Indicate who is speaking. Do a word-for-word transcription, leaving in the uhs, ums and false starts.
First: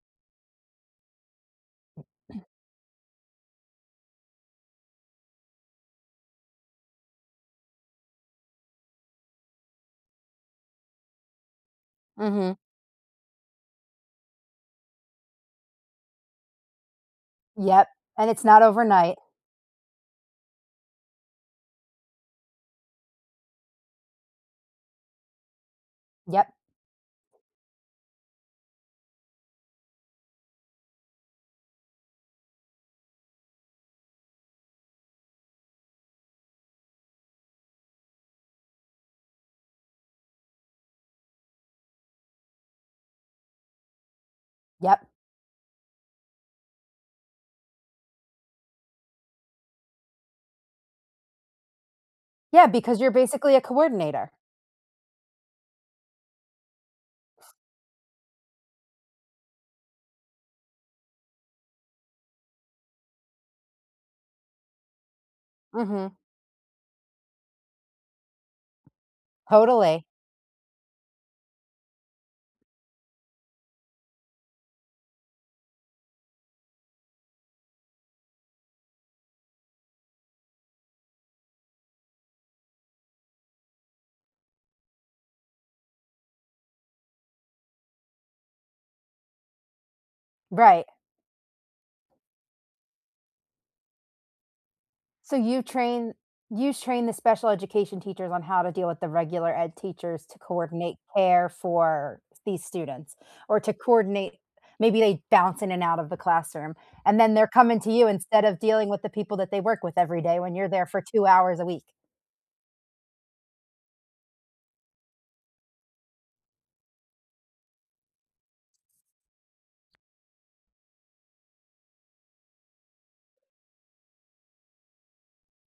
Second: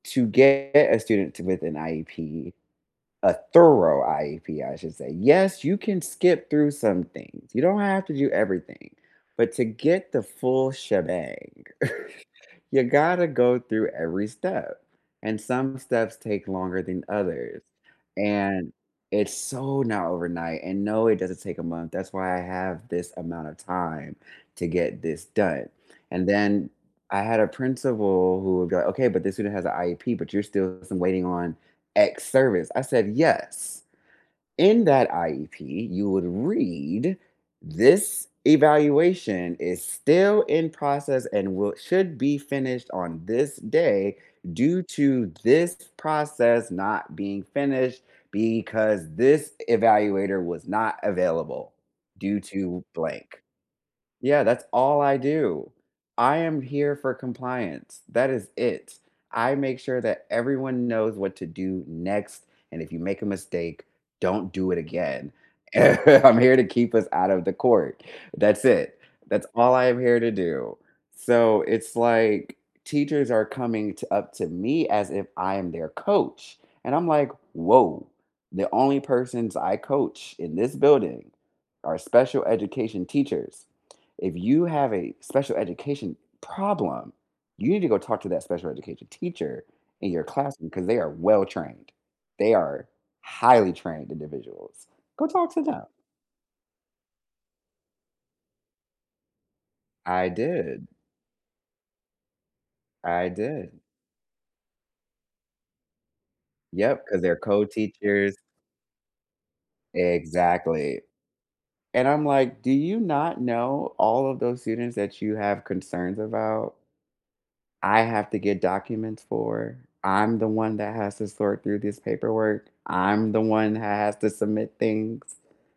Speaker 1: To get a student with an IEP, a thorough IEP, I should say, yes, you can skip through some things. You don't have to do everything, but to get the full shebang,
Speaker 2: Mhm.
Speaker 1: you gotta go through every step, and some steps take longer than others,
Speaker 2: Yep, and it's not
Speaker 1: and
Speaker 2: overnight.
Speaker 1: it's so not overnight and, no, it doesn't take a month, that's why I have this amount of time to get this done, and
Speaker 2: Yep.
Speaker 1: then I had a principal who would go, "Okay, but this student has a IEP but you're still waiting on X service." I said, "Yes, in that IEP, you would read this evaluation is still in process and will should be finished on this day due
Speaker 2: Yep.
Speaker 1: to this process not being finished because this evaluator was not available due
Speaker 2: Yeah,
Speaker 1: to
Speaker 2: because you're
Speaker 1: blank."
Speaker 2: basically a coordinator.
Speaker 1: Yeah. That's all I do. I am here for compliance. That is it. I make sure that everyone knows what to do next, and if you make a mistake, don't do it again.
Speaker 2: Mhm.
Speaker 1: I'm here to keep us out of the court. That's it. That's all I am
Speaker 2: Totally.
Speaker 1: here to do. So, it's like teachers are coming to up to me as if I am their coach and I'm, like, "Woah, the only persons I coach in this building are special education teachers. If you have a special education problem, you need to go talk to that special education teacher in your classroom 'cause
Speaker 2: Right.
Speaker 1: they are well trained. They are highly trained individuals. Go
Speaker 2: So,
Speaker 1: talk
Speaker 2: you
Speaker 1: to them."
Speaker 2: train you train the special education teachers on how to deal with the regular ed teachers
Speaker 1: I
Speaker 2: to
Speaker 1: did.
Speaker 2: coordinate care for these students
Speaker 1: I
Speaker 2: or to
Speaker 1: did.
Speaker 2: coordinate, maybe they bounce in and out of the classroom,
Speaker 1: Yep, 'cause
Speaker 2: and then
Speaker 1: they're
Speaker 2: they're coming to you
Speaker 1: co-teachers
Speaker 2: instead of dealing with the people that they work with every day when you're there
Speaker 1: Exactly,
Speaker 2: for two hours a week?
Speaker 1: and I'm like, "Do you not know all of those students that you have concerns about, I have to get documents for, I'm the one that has to sort through this paperwork, I'm the one who has to submit things?"